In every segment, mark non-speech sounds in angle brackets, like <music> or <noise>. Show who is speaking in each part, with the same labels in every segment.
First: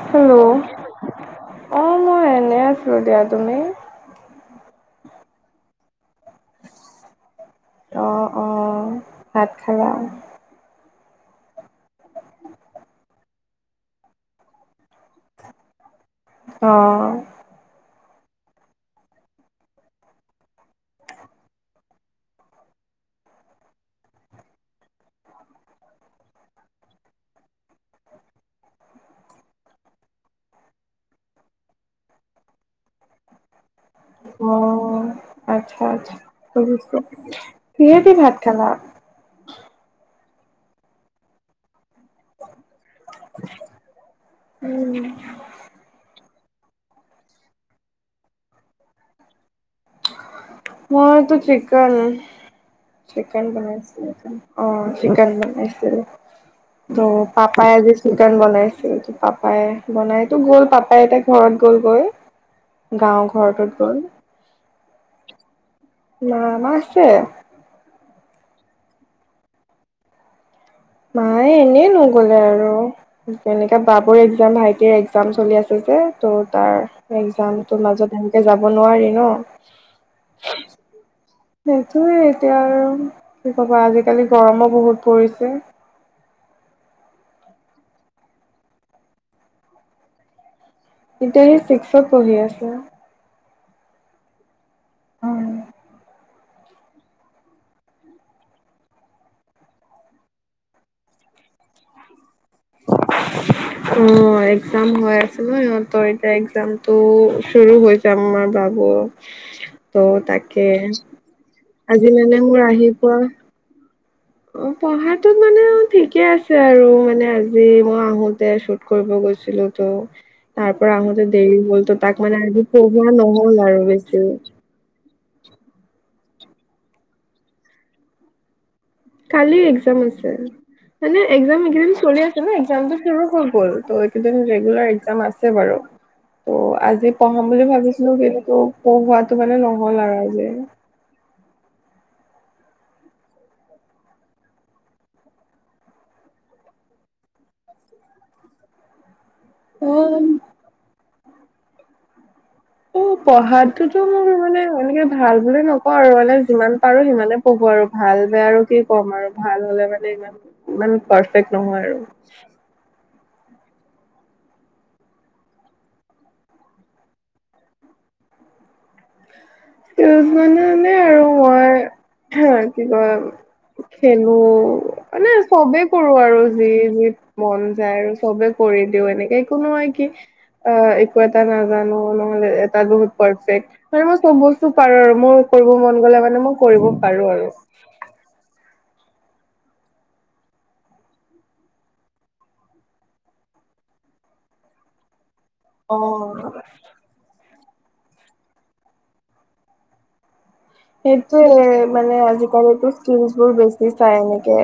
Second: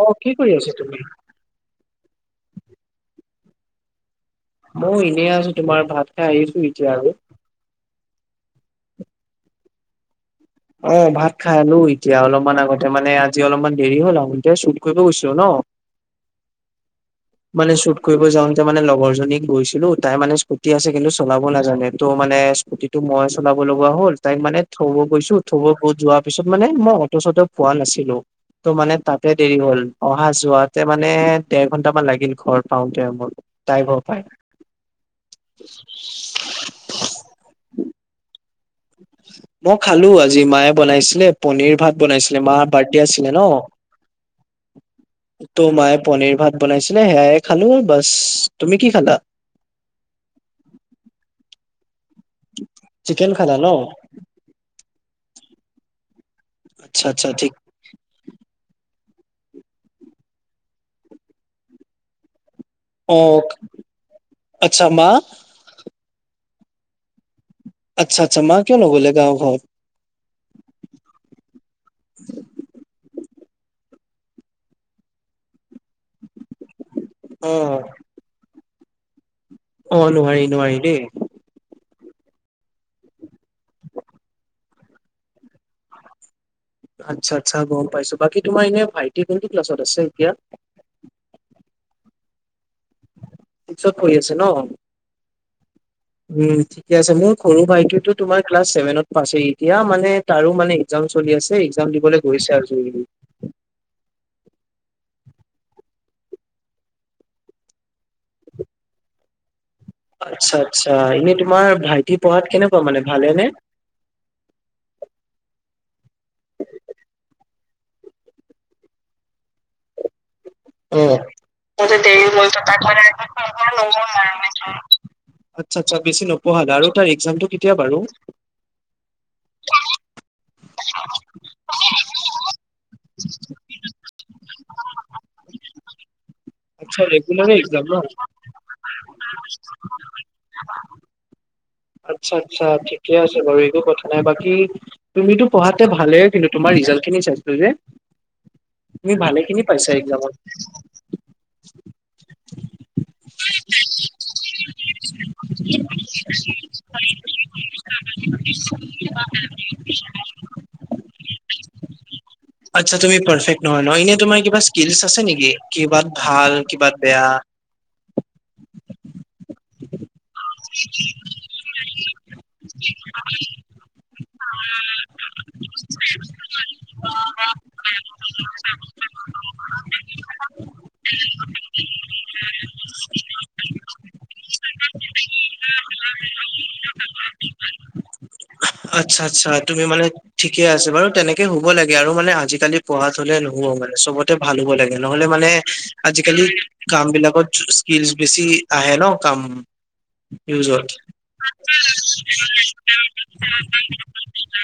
Speaker 1: অ কি কৰি আছা তুমি
Speaker 2: অঁ মই এনেই আছো দিয়া তুমি
Speaker 1: মও এনেই আছো তোমাৰ ভাত খাই আহিছো এতিয়া আৰু
Speaker 2: অ অ ভাত খালা
Speaker 1: অ ভাত খালো এতিয়া অলপমান আগতে মানে আজি অলপমান দেৰি হল আহোতে শ্বুট কৰিব গৈছো ন <inaudible>
Speaker 2: অঁ
Speaker 1: মানে শ্বুত কৰিব যাওঁতে মানে লগৰ জনীক গৈছিলো তাই মানে স্কুটি আছে কিন্তু চলাব নাজানে ত মানে স্কুটিটো মই চলাব লগোৱা হ'ল তাইক মানে থব গৈছো থব ব যোৱাৰ পিছত মানে মই অটো চটো পোৱা নাছিলো ত' মানে তাতে দেৰি হল অহা যোৱাতে মানে দেৰ ঘন্টামান লাগিল ঘৰ পাওঁতে মোৰ তাই ঘ পায়
Speaker 2: আছা আাছো সহিছে কিহে দি ভাত খালা
Speaker 1: মই খালো আজি মায়ে বনাইছিলে পনিৰ ভাত বনাইছিলে মা বাৰ্ডদে আছিলে ন
Speaker 2: উম,
Speaker 1: তো মায়ে পনিৰ ভাত বনাইছিলে সেয়ায়ে খালো বাচ তুমি কি খালা
Speaker 2: মইতো চিকেন চিকেন
Speaker 1: খালা ন
Speaker 2: বনাইছিলে অ চিকেন বনাইছিলো ত
Speaker 1: আচ্ছা আচ্ছা ঠিক
Speaker 2: পাপাই আজি চিকন বনাইছিল পাপাই বনাই তো গ'ল পাপাই এতিয়া ঘৰত গ'ল গৈ গাঁও
Speaker 1: অঁ
Speaker 2: ঘৰটোত
Speaker 1: আচ্ছা মা
Speaker 2: মা মা আছে
Speaker 1: আচ্ছা আচ্ছা মা কিয় নগলে গাৱ ঘত
Speaker 2: মায়ে এনেই নগলে আৰু তেনেকা বাবুৰ এক্জাম ভাইটিৰ এক্জাম চলি আছে যে ত' তাৰ
Speaker 1: অ
Speaker 2: এক্জামটোৰ মাজত এনেকে যাব নোৱাৰি ন'।
Speaker 1: অ', নোৱাৰি নোৱাৰি দেই।
Speaker 2: সেইটোৱে এতিয়া আৰু কি ক'বা আজিকালি গৰমো বহুত পৰিছে।
Speaker 1: আচ্ছা আচ্ছা গম পাইছো বাকী তোমাৰ এনে ভাইটি কোনটো ক্লাছত আছে এতিয়া?
Speaker 2: এতিয়া সি ছিক্সত পঢ়ি আছে
Speaker 1: ছিক্সত পঢ়ি আছে ন
Speaker 2: অ
Speaker 1: উম ঠিকে আছে মোৰ সৰু ভাইটিটো তোমাৰ ক্লাছ ছেভেনত পাইছে এতিয়া মানে তাৰো মানে একজাম চলি আছে এক্জাম দিবলৈ গৈছে আৰু যোজো
Speaker 2: অ এক্জাম হৈ আছে ন সিহঁতৰ এতিয়া এক্জামটো চুৰু হৈ যাম মাৰ বাবু ত'
Speaker 1: আত্ছা
Speaker 2: তাকে
Speaker 1: আচ্ছা এনে তোমাৰ
Speaker 2: আজি
Speaker 1: ভাইটি
Speaker 2: মানে
Speaker 1: পঢ়াত
Speaker 2: মোৰ
Speaker 1: কেনেকুৱা
Speaker 2: আহি
Speaker 1: মানে
Speaker 2: পোৱা
Speaker 1: ভালে নে
Speaker 2: অ', পঢ়াটো মানে আও ঠিকে আছে আৰু মানে আজি মই আহোতে সি কৰিব গৈছিলো তো তাৰ পৰা আহোঁতে দেৰি হ'ল তো তাক মানে আজি পঢ়োৱা নহল আৰু বেছি।
Speaker 1: আচ্ছা আচ্ছা বেছি নপঢ়ালা আৰু তাৰ একজামটো কেতিয়া বাৰু?
Speaker 2: কালি এক্জাম আছে মানে এক্জাম এইকেদিন চলি আছে মানে একজামটো চুৰু হৈ গ'ল ত এইকেইদিন ৰেগুলাৰ এক্জাম আছে বাৰু। অঁ',
Speaker 1: আচ্ছা
Speaker 2: আজি পঢ়াম
Speaker 1: ৰেগুলাৰে
Speaker 2: বুলি
Speaker 1: এক্সাম ন?
Speaker 2: ভাবিছিলো কিন্তু পঢ়োৱাটো মানে নহল আৰু আজি।
Speaker 1: আচ্ছা আচ্ছা ঠিকে আছে বাৰু একো কথা নাই বাকী তুমিটো পঢ়াতে ভালেই কিন্তু তুমাৰ ৰিজাল্ট খিনি চাইছো যে, তুমি ভালেই খিনি পাইছা একজামত।
Speaker 2: অ' উম পঢ়াতটোতো মোৰ মানে এনেকে ভাল বুলি নকওঁ আৰু মানে যিমান পাৰো সিমানে পঢ়ো আৰু ভাল বেয়া আৰু কি ক'ম আৰু ভাল হলে মানে ইমান ইমান পাৰফেক্ট নহয় আৰু।
Speaker 1: আচ্ছা তুমি পাৰফেক্ট নহয় ন, এনেই তোমাৰ কিবা স্কিলছ আছে নেকি কিবাত ভাল কিবা বেয়া? <inaudible>
Speaker 2: স্কিলছ মানে আৰু মই কি কয় খেলো মানে সবেই কৰো আৰু যি যি মন যায় আৰু চবে কৰি দিও এনেকে একো নহয় কি অ', একো এটা নাজানো নহলে এটাত বহুত পাৰফেক্ট মানে মই চব বস্তু পাৰো আৰু মোৰ কৰিব মন গ'লে মানে মই কৰিব পাৰো আৰু।
Speaker 1: আচ্ছা আচ্ছা তুমি মানে ঠিকে আছে বাৰু তেনেকে হ'ব লাগে আৰু মানে আজিকালি পঢ়াত হলে নহব মানে চবতে ভাল হ'ব লাগে নহলে মানে আজিকালি
Speaker 2: অ
Speaker 1: কাম বিলাকত স্কিলচ বেছি আহে ন কাম ইউজত।
Speaker 2: সেইটোৱে মানে আজিকালিটো স্কিলচ বোৰ বেছি চাই এনেকে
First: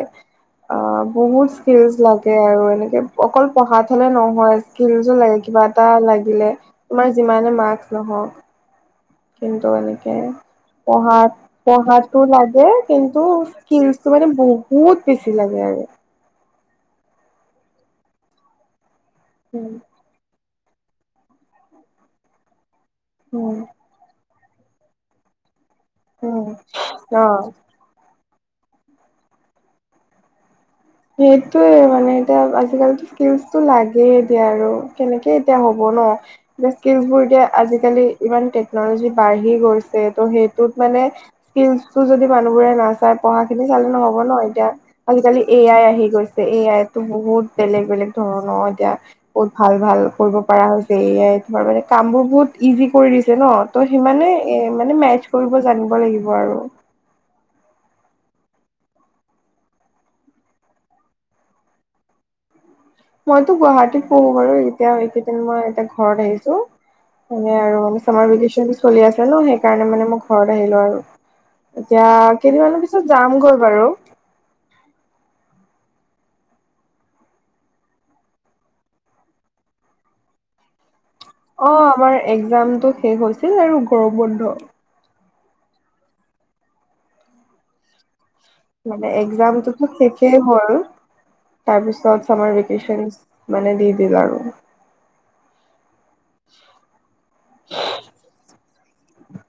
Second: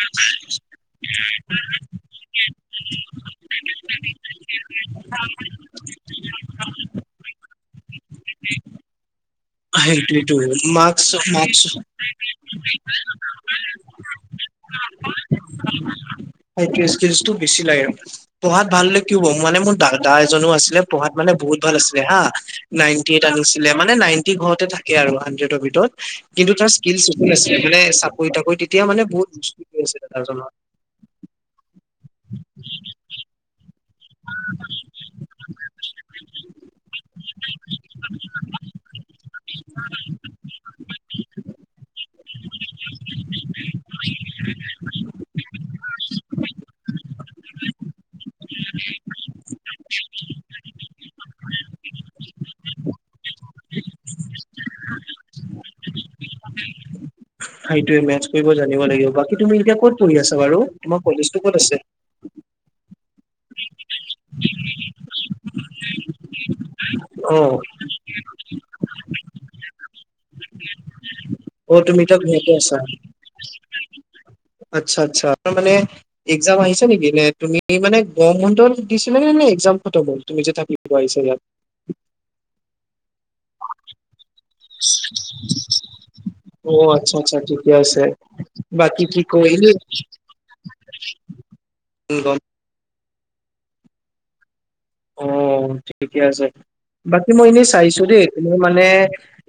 Speaker 2: অ', বহুত স্কিল লাগ আৰু এনেকে অকল পঢ়াত হ'লে নহয় স্কিলছো লাগে কিবা এটা লাগিলে। তোমাৰ যিমানে মাৰ্ক্স নহওক। কিন্তু এনেকে
Speaker 1: সেইটোৱেটো মাৰ্কচ
Speaker 2: পঢ়াত
Speaker 1: মাৰ্কচ
Speaker 2: পঢ়াটো লাগে কিন্তু স্কিলচটো মানে বহুত বহুত বেছি লাগে আৰু।
Speaker 1: সেইটোৱে স্কিলচটো বেছি লাগে, পঢ়াত ভাল হলে কি হব মানে
Speaker 2: উম
Speaker 1: মোৰ দা দা এজনো আছিলে পঢ়াত মানে বহুত ভাল আছিলে হা, নাইনটি এইট
Speaker 2: উম
Speaker 1: আনিছিলে মানে নাই টি ঘৰতে থাকে আৰু হাড্ৰেডৰ ভিতৰত
Speaker 2: উম
Speaker 1: কিন্তু তাৰ স্কিলছ একো
Speaker 2: অ
Speaker 1: নাছিল মানে চাকৰি টাকৰি তেতিয়া মানে বহুত <unintelligible> আছে দাদাজনৰ।
Speaker 2: সেইটোৱে মানে এতিয়া আজিকালিটো স্কিলছটো লাগ এতিয়া আৰু কেনেকে এতিয়া হ'ব ন'। মানে স্কিলচবোৰ এতিয়া আজিকালি ইমান টেকনলজি বাঢ়ি গৈছে ত' সেইটোত মানে স্কিলচটো যদি মানুহবোৰে নাচাই পঢ়া খিনি চালে নহ'ব ন এতিয়া আজিকালি এ আই আহি গৈছে এ আই তো বহুত বেলেগ বেলেগ ধৰণৰ এতিয়া বহুত ভাল ভাল কৰিব পৰা হৈছে এয়াইত, তোমাৰ মানে কামবোৰ বহুত ইজি কৰি দিছে ন। ত' সিমানে এ মানে মেজ কৰিব জানিব লাগিব আৰু।
Speaker 1: সেইটোৱে মেছ কৰিব জানিব লাগিব। বাকী তুমি এতিয়া ক'ত পঢ়ি আছা বাৰু তোমাৰ কলেজটো ক'ত আছে?
Speaker 2: মইতো গুৱাহাটীত পঢ়ো বাৰু এতিয়া এইকেইদিন মই এতিয়া ঘৰত আহিছো।
Speaker 1: অ
Speaker 2: মানে আৰু চামাৰ ভেকেচনটো চলি আছে ন সেইকাৰণে মানে মই ঘৰত আহিলো আৰু।
Speaker 1: অ তুমি
Speaker 2: এতিয়া
Speaker 1: ঘৰতে
Speaker 2: কেইদিন
Speaker 1: আছা
Speaker 2: মানৰ পিছত যাম গৈ বাৰু।
Speaker 1: আচ্ছা আচ্ছা তাৰ মানে এক্জাম আহিছা নেকি নে তুমি মানে গৰম বন্ধ দিছিলে নে নে একজাম খটম হ'ল তুমি যে থাকি
Speaker 2: অ', আমাৰ একজামতটো শেষ হৈছিল আৰু গৰম বন্ধ।
Speaker 1: অ, আচ্ছা আচ্ছা ঠিকে আছে। বাকী
Speaker 2: মানে
Speaker 1: কি কয় এনে
Speaker 2: একজামতো শেষেই হল, তাৰপিছত চামাৰ ভেকেচন। মানে দি দিল আৰু।
Speaker 1: অ', ঠিকে আছে, বাকী মই এনেই চাইছো দেই মোৰ মানে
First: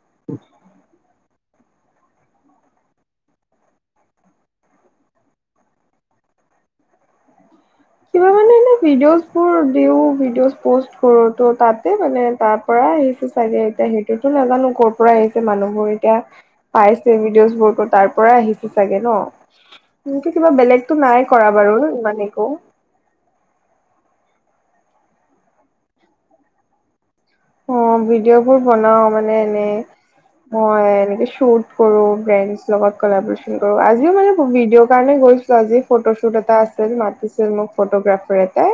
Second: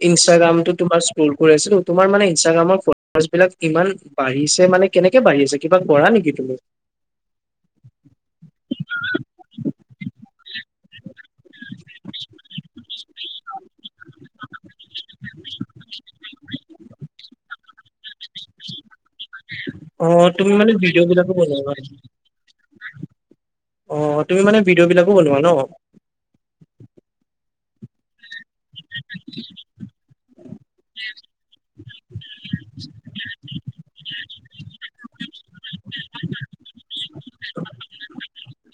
Speaker 1: ইনষ্টাগ্ৰামটো তোমাৰ <inaudible> কৰি আছিলো তোমাৰ মানে ইনষ্টাগ্ৰামৰ ফলোৱাৰ বিলাক ইমান বাঢ়িছে মানে কেনেকে বাঢ়িছে? কিবা কৰা নেকি তুমি? <unintelligible>
Speaker 2: কিবা মানে এনে <unintelligible> ভিডিঅ'জবোৰ দিওঁ, ভিডিঅ'জ প'ষ্ট কৰো ত তাতে মানে তাৰ পৰা আহিছে। <inaudible> চাগে এতিয়া সেইটোতো নাজানো ক'ৰ পৰা আহিছে মানুহবোৰ এতিয়া <unintelligible> পাইছে ভিডিঅ'ছবোৰ তাৰ পৰা আহিছে চাগে ন। <unintelligible>
Speaker 1: অ
Speaker 2: এনেকে
Speaker 1: তুমি
Speaker 2: কিবা
Speaker 1: মানে
Speaker 2: বেলেগটো
Speaker 1: ভিডিঅ'
Speaker 2: নাই
Speaker 1: বিলাকো
Speaker 2: কৰা
Speaker 1: বনোৱা
Speaker 2: বাৰু
Speaker 1: ন?
Speaker 2: ইমান একো। <inaudible>
Speaker 1: অ! তুমি মানে ভিডিঅ' বিলাকো বনোৱা ন? <unintelligible>
Speaker 2: অঁ! ভিডিঅ'বোৰ বনাও মানে এনেই <inaudible> মই এনেকে শুট কৰো, ফ্ৰেড লগত কলাবৰেচন কৰো, আজিও মানে ভিডিঅৰ কাৰণে গৈছ <inaudible> <inaudible> আজি ফটো শুট এটা আছিল মাতিছিল আছিল মোক ফ'টোগ্ৰাফাৰ এটাই।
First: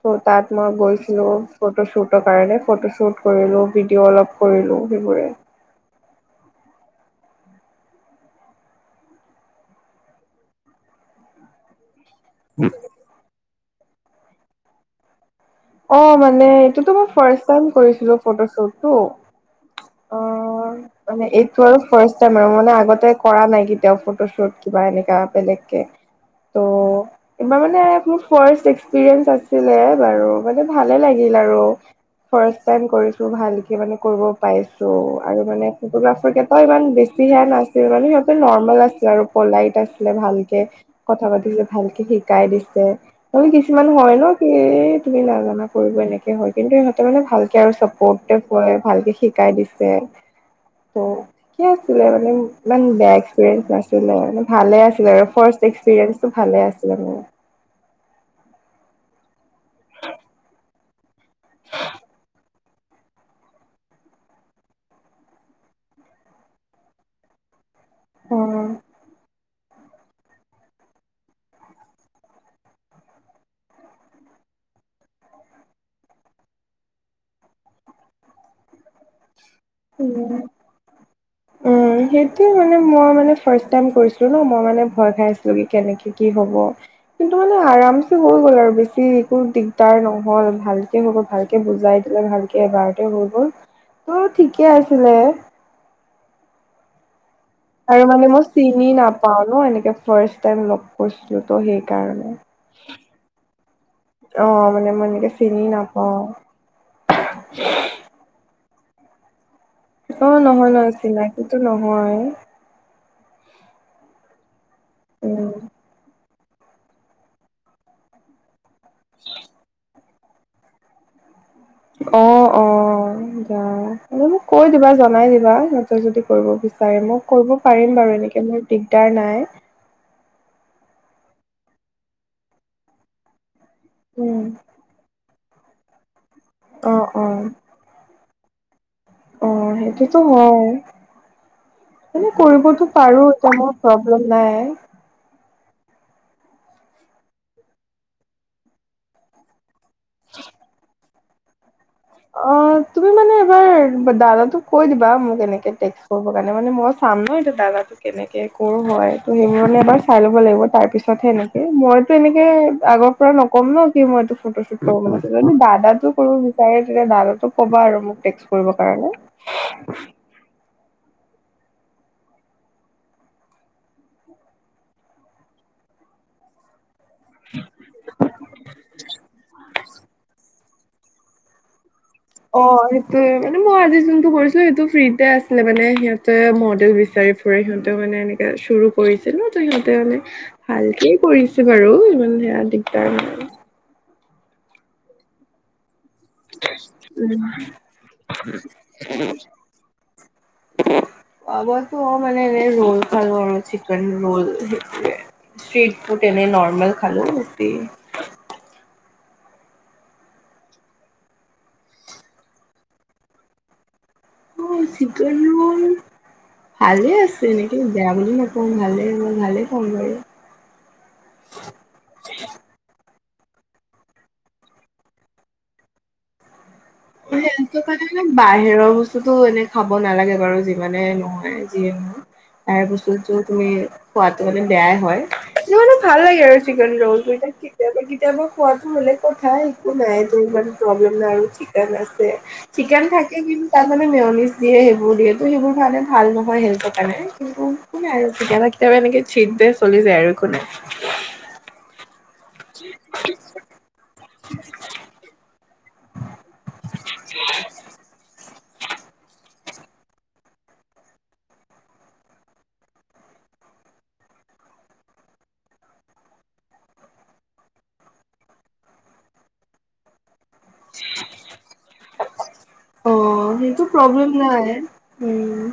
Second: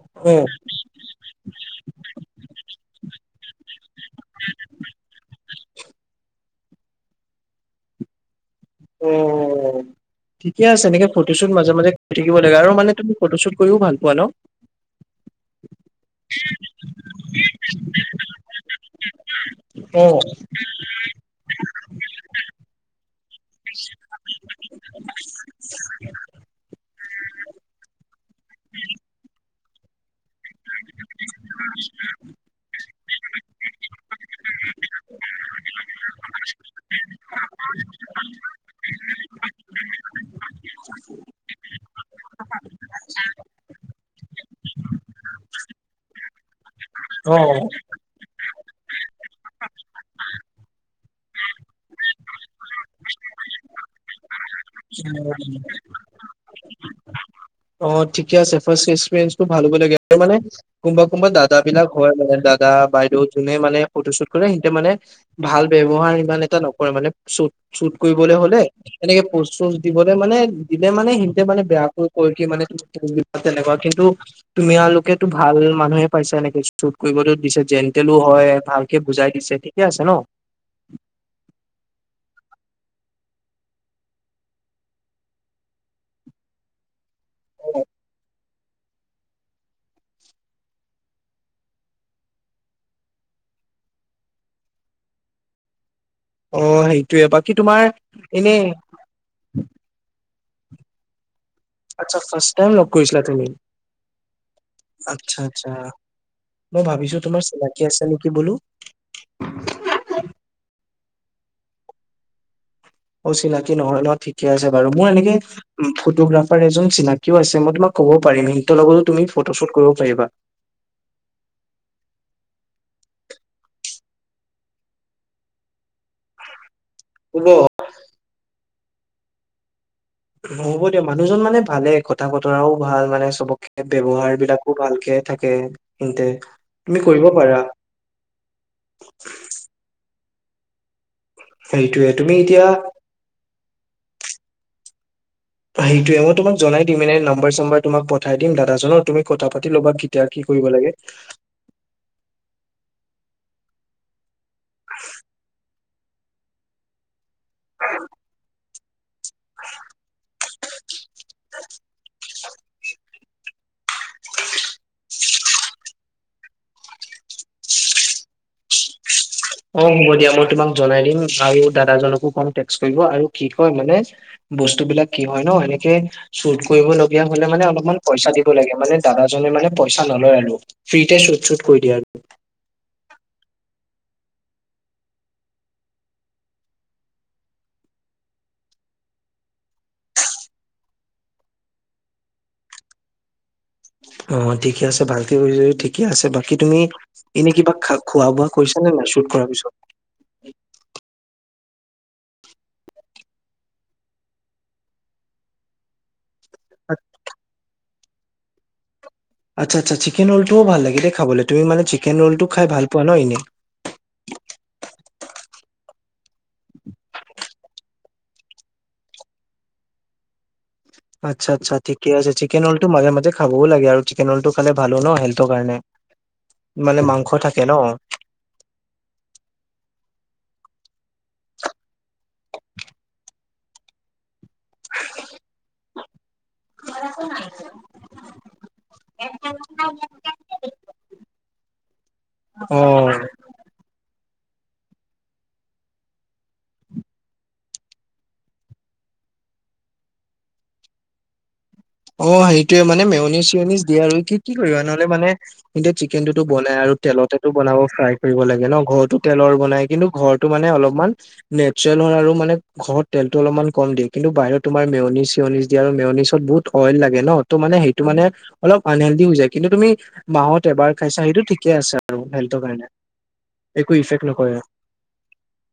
Speaker 2: <inaudible>
Speaker 1: অ'
Speaker 2: তাত মই গৈছিলোঁ। ফটো শ্বুটৰ কাৰণে। ফটো শ্বুট কৰিলোঁ, ভিডিঅ' অলপ কৰিলোঁ সেইবোৰে। <inaudible>
Speaker 1: অঁ ঠিকে আছে এনেকে ফটো শ্বুট মাজে-মাজে থাকিব লাগে আৰু মানে তুমি <unintelligible> ফটো শ্বুট কৰিও ভাল পোৱা ন? <inaudible>
Speaker 2: অঁ! মানে এইটোতো মই ফাৰ্ষ্ট টাইম কৰিছিলো, ফটো শ্বুটটো। <inaudible>
Speaker 1: অ! <inaudible>
Speaker 2: <inaudible> ফাষ্ট টাইম আৰু মানে আগতে কৰা নাই কেতিয়া ফটো শ্বুট কিবা এনেকা বেলেগকে। ত' এইবাৰ মানে মোৰ ফাৰ্ষ্ট এক্সপিৰিয়েঞ্চ আছিলে বাৰু। <inaudible> মানে ভালে লাগিল আৰু। <inaudible> ফাষ্ট টাইম কৰিছো, ভালকে মানে কৰিব পাইছো, আৰু মানে ফটোগ্ৰাফাৰ কেইটাও ইমান বেছি <inaudible> <inaudible> নাছিল মানে সিহঁতে নৰ্মেল আছিলে আৰু পলাইট আছিলে ভালকে। কথা পাতিছে ভালকে, শিকাই দিছে <inaudible> কিছুমান হয় ন কি তুমি নাজানা কৰিব এনেকে হয় কিন্তু সিহঁতে মানে ভালকে আৰু চাপৰ্ট <inaudible> <inaudible> ভালকে শিকাই দিছে। সেইয়াই আছিলে ইমান বেয়া এক্সপিৰিয়েন্স নাছিলে। <inaudible> ভালে আছিলে আৰু
Speaker 1: অ'
Speaker 2: ফাৰ্ষ্ট এক্সপিৰিয়েঞ্চটো ভালে আছিলে মোৰ। <unintelligible>
Speaker 1: অঁ! ঠিকে আছে ফাষ্ট এক্সপিৰিয়েঞ্চটো ভাল হ'ব লাগে। আৰু মানে কোনোবা-কোনোবা দাদা বিলাক হয় মানে <unintelligible> দাদা, বাইদেউ যোনে মানে ফটো শ্বুট কৰে সিহঁতে মানে ভাল ব্যৱহাৰ সিমান এটা নকৰে মানে। <inaudible> শ্বুট-শ্বুট কৰিবলে হলে এনেকে পোচ-চচ দিবলৈ মানে দিলে মানে সিহঁতে মানে বেয়া কৈ <inaudible> কৈ দিয়ে মানে <inaudible> তেনেকুৱা কিন্তু তোমালোকেতো ভাল মানুহে পাইছা এনেকে শ্বুট কৰিবতো দিছে, জেণ্টেলো হয়, ভালকে বুজাই দিছে। <inaudible> ঠিকে আছে ন। <unintelligible> <unintelligible>
Speaker 2: সেইটোৱেই মানে মই মানে ফাৰ্ষ্ট টাইম কৰিছিলো ন। মই মানে ভয় খাই আছিলো কি কেনেকে কি হব। <inaudible> কিন্তু মানে আৰামচে হৈ গ'ল আৰু বেছি <unintelligible> বাকী একো দিগদাৰ নহল, ভালকে হৈ গ'ল, ভালকে বুজাই দিলে, ভালকে এবাৰতে হৈ গ'ল। <inaudible> <unintelligible> তোৰ ঠিকে আছিলে।
Speaker 1: অ! সেইটোৱে বাকী তোমাৰ এনে <inaudible>
Speaker 2: পাওঁ ন এনেকে ফাৰ্ষ্ট টাইম লগ কৰিছিলো ত
Speaker 1: আচ্ছা
Speaker 2: সেইকাৰণে।
Speaker 1: ফাৰ্ষ্ট টাইম লগ কৰিছিলা তুমি
Speaker 2: <inaudible> অ! মানে মই এনেকে
Speaker 1: আচ্ছা
Speaker 2: চিনি
Speaker 1: আচ্ছা
Speaker 2: নাপাওঁ। <unintelligible>
Speaker 1: মই ভাবিছোঁ তোমাৰ চিনাকী আছে নেকি বোলো। <inaudible>
Speaker 2: অ! নহয়-নহয় চিনাকিতো নহয়। <inaudible>
Speaker 1: অচিনাকি নহয় ন ঠিকে আছে বাৰু। মই এনেকে
Speaker 2: উম
Speaker 1: ফটোগ্ৰাফ <inaudible> <inaudible> এজন চিনাকিও আছে মই তোমাক কব পাৰিম। সিহঁতৰ লগতো তুমি ফটো শ্বুট কৰিব পাৰিবা।
Speaker 2: অ অ মোক কৈ দিবা জনাই দিবা সিহঁতৰ যদি কৰিব বিচাৰে মোক
Speaker 1: হ'ব
Speaker 2: কৰিব পাৰিম বাৰু এনেকে মোৰ দিগদাৰ নাই
Speaker 1: হ'ব দিয়া মানুহজন মানে ভালে কথা বতৰাও ভাল মানে চবকে ব্যৱহাৰ
Speaker 2: উম
Speaker 1: বিলাকো ভালকে থাকে তেন্তে
Speaker 2: অ
Speaker 1: তুমি
Speaker 2: অ
Speaker 1: কৰিব পাৰা
Speaker 2: অ সেইটোতো হয়
Speaker 1: সেইটোয়ে তুমি
Speaker 2: মানে
Speaker 1: এতিয়া
Speaker 2: কৰিবতো পাৰো এতিয়া মোৰ প্ৰব্লেম নাই
Speaker 1: সেইটোয়ে মই তোমাক জনাই দিম এনেই নম্বাৰ চম্বাৰ তোমাক পঠাই দিম দাদাজনৰ তুমি কথা পাতি ল'বা এতিয়া কি কৰিব লাগে
Speaker 2: অ তুমি মানে এবাৰ দাদা তোক কৈ দিবা মোক এনেকে কৰিব কাৰণে মানে মই চাম ন এয়া দাদাটো কেনেকে কৰ হয় ত সেইবোৰ মানে এবাৰ চাই ল'ব লাগিব তাৰ পিছত পাছত সেনেকে মইতো এনেকে আগৰ পৰা নক'ম ন কি মই তোক ফটোশ্বুট কৰিব লৈছিলো যদি দাদা তোক বিচাৰে তেতিয়া দাদাটো কবা আৰু মোক টেক্স কৰিবৰ কাৰণে
Speaker 1: অ হ'ব দিয়া মই তোমাক জনাই দিম আৰু দাদাজনকো কম টেক্স কৰিব আৰু কি কয় মানে বস্তু বিলাক কি হয় ন এনেকে চুট কৰিব কৰিব লগীয়া হ'লে মানে অলপমান পইচা দিব লাগে মানে দাদাজনে মানে পইচা নলয় আৰু ফ্ৰিতে শুট চুট কৰি দিয়ে আৰু
Speaker 2: অ সেইটোয়ে মানে মই আজি যোনটো কৰিছিলো সেইটো ফ্ৰীতে আছিলে মানে সিহঁতে মডেল বিচাৰি <inaudible> সিহঁতেও মানে এনেকে চৰু কৰিছিল ন তো সিহঁতে মানে ভালকে কৰিছে বাৰু ইমান সেয়া দিগদাৰ <inaudible>
Speaker 1: অ ঠিকে আছে ভালকে কৰিছে যদি ঠিকে আছে <inaudible> বাকি তুমি
Speaker 2: উম
Speaker 1: এনেই কিবা খ খোৱা বোৱা কৰিছা নে নাই শ্বুট কৰাৰ পিছত
Speaker 2: আাবটো মানে এনে ৰোল খালো আৰু চিকেন ৰোল <inaudible> তেনেই নৰ্মেল খালো ৰুটি
Speaker 1: আচ্ছাচ্ছা চিকেন ৰলটো ভাল লাগে দে খাবলৈ তুমি মান চিকেন ৰলটো খাই ভাল পোৱা ন এনে
Speaker 2: অ চিকেন ৰল ভালে আছে নেকি বেয়া বুলি নাপাওঁ ভালেই হ ভালেই পাও বাৰু
Speaker 1: আচ্ছা আচ্ছা ঠিকে আছে চিকেন ৰল টো মাজে মাজে খাবও লাগে আৰু চিকেন ৰলটো খালে ভালো ন হেলথ ৰ কাৰণে <unintelligible> থাকে ন
Speaker 2: মকে প <inaudible> বাহিৰৰ বস্তুতো এনে খাব নালাগে বাৰু যিমানে নহয় যিয়ে নহয় তাৰ পাছত যে তুমি খোৱাটো মানে বেয়াই হয় কিন্ত মানে ভাল লাগে আৰু চিকেন ৰল টো কেতিয়াবা কেতিয়াবা খোৱাটো বেলেক কথা একো নাই যে ইমান প্ৰব্লেম ন আৰু চিকেন আছে চিকেন
Speaker 1: অ
Speaker 2: থাকে কিন্তু তাত মানে মেয়নিছ দিয়ে সেইবোৰ দিয়ে তো সেইবোৰ কাৰণে ভাল নহয় হেলথৰ কাৰণে কিন্তু কেতিয়াবা কেতিয়াবা এনেকে চিট যে চলি যায় আৰু একো নাই
Speaker 1: অ সেইটোৱে মানে মেওনি চিউনি দিয়া আৰু কি কি কৰিবা নহ'লে মানে এতিয়া চিকেন টোতো বনাই আৰু তেলতেটো বনাব ফ্ৰাই কৰিব লাগে ন ঘৰতো তেলৰ বনাই কিন্তু ঘৰতটো মানে অলপমান নেচাৰেল হয় আৰু মানে ঘৰত তেলটো অলপমান কম দিয়ে কিন্তু বাহিৰত তোমাৰ মেওনি চেউনিজ আৰু মেওনিছত বহুত অইল লাগে ন ত' মানে সেইটো মানে অলপ আনহেল্ডি হৈ যায় কিন্তু তুমি মাহত এবাৰ খাইছা সেইটো ঠিক ঠিকে আছে আৰু হেলথৰ কাৰনে
Speaker 2: অ' সেইটো
Speaker 1: একো ইফেক্ট
Speaker 2: প্ৰব্লেম
Speaker 1: নকৰে
Speaker 2: নাই উম।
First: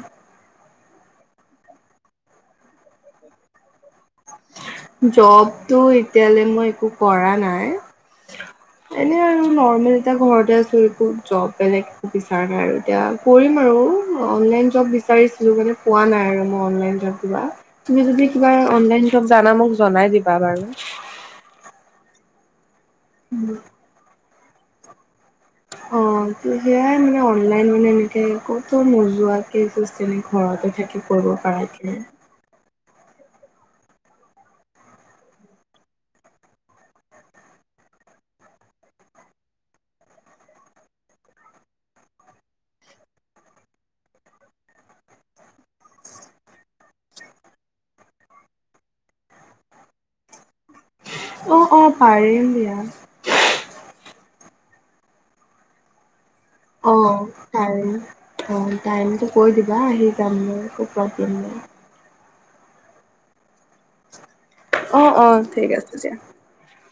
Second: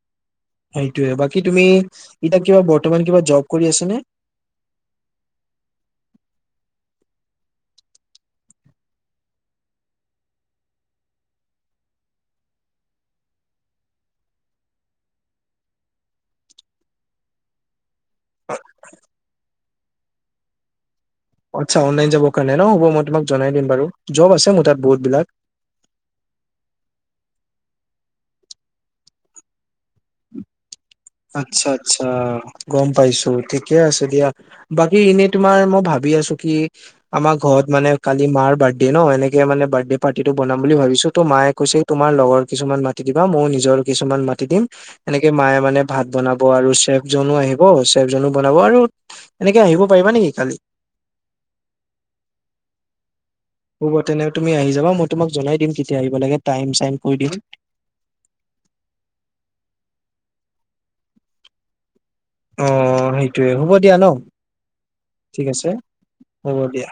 Speaker 1: সেইটোয়ে বাকী তুমি এতিয়া কিবা বৰ্তমান কিবা জব কৰি আচা নে
Speaker 2: জবটো এতিয়ালে মই একো কৰা নাই
Speaker 1: <inaudible>
Speaker 2: এনে আৰু নৰ্মেল এতিয়া ঘৰতে আছোঁ। একো জব বেলেগ বিচৰা নাই আৰু এতিয়া কৰিম আৰু অনলাইন জব বিচাৰিছিলো মানে পোৱা নাই আৰু মই অনলাইন জব কিবা। তুমি যদি কিবা অনলাইন জব জানা মোক জনাই দিবা বাৰু।
Speaker 1: আচ্ছা অনলাইন যাব কাৰণে ন? হ'ব মই তোমাক জনাই দিম বাৰু। জব আছে মোৰ তাত বহুত বিলাক।
Speaker 2: অ সেয়াই মানে অনলাইন মানে এনেকে ক'তো নোজোৱাকে যেনে ঘৰতে থাকি কৰিব পৰা।
Speaker 1: অ গম পাইছো ঠিকে আছে দিয়া। বাকী এনেই তোমাৰ মই ভাবি আছো কি আমাৰ ঘৰত মানে কালি মাৰ বাৰ্থডে ন? এনেকে মানে বাৰ্থডে পাৰ্টিটো বনাম বুলি ভাবিছো ত' মায়ে কৈছে তোমাৰ লগৰ কিছুমান মাতি দিবা, মইও নিজৰ কিছুমান মাতি দিম এনেকে মায়ে মানে ভাত বনাব আৰু চেফ জনো আহিব, চেফ জনো বনাব আৰু এনেকে আহিব পাৰিবা নেকি কালি?
Speaker 2: অ অ পাৰিম দিয়া।
Speaker 1: হ'ব তেনে তুমি আহি যাবা মই তোমাক জনাই দিম কেতিয়া আহিব লাগে। টাইম চাইম
Speaker 2: অঁ
Speaker 1: কৈ দিম
Speaker 2: পাৰি অঁ টাইমটো কৈ দিবা আহি যাম মই একো প্ৰবলেম নাই।
Speaker 1: অ সেইটোৱে হ'ব দিয়া ন?
Speaker 2: অ অ ঠিক আছে দিয়া।
Speaker 1: হ'ব দিয়া।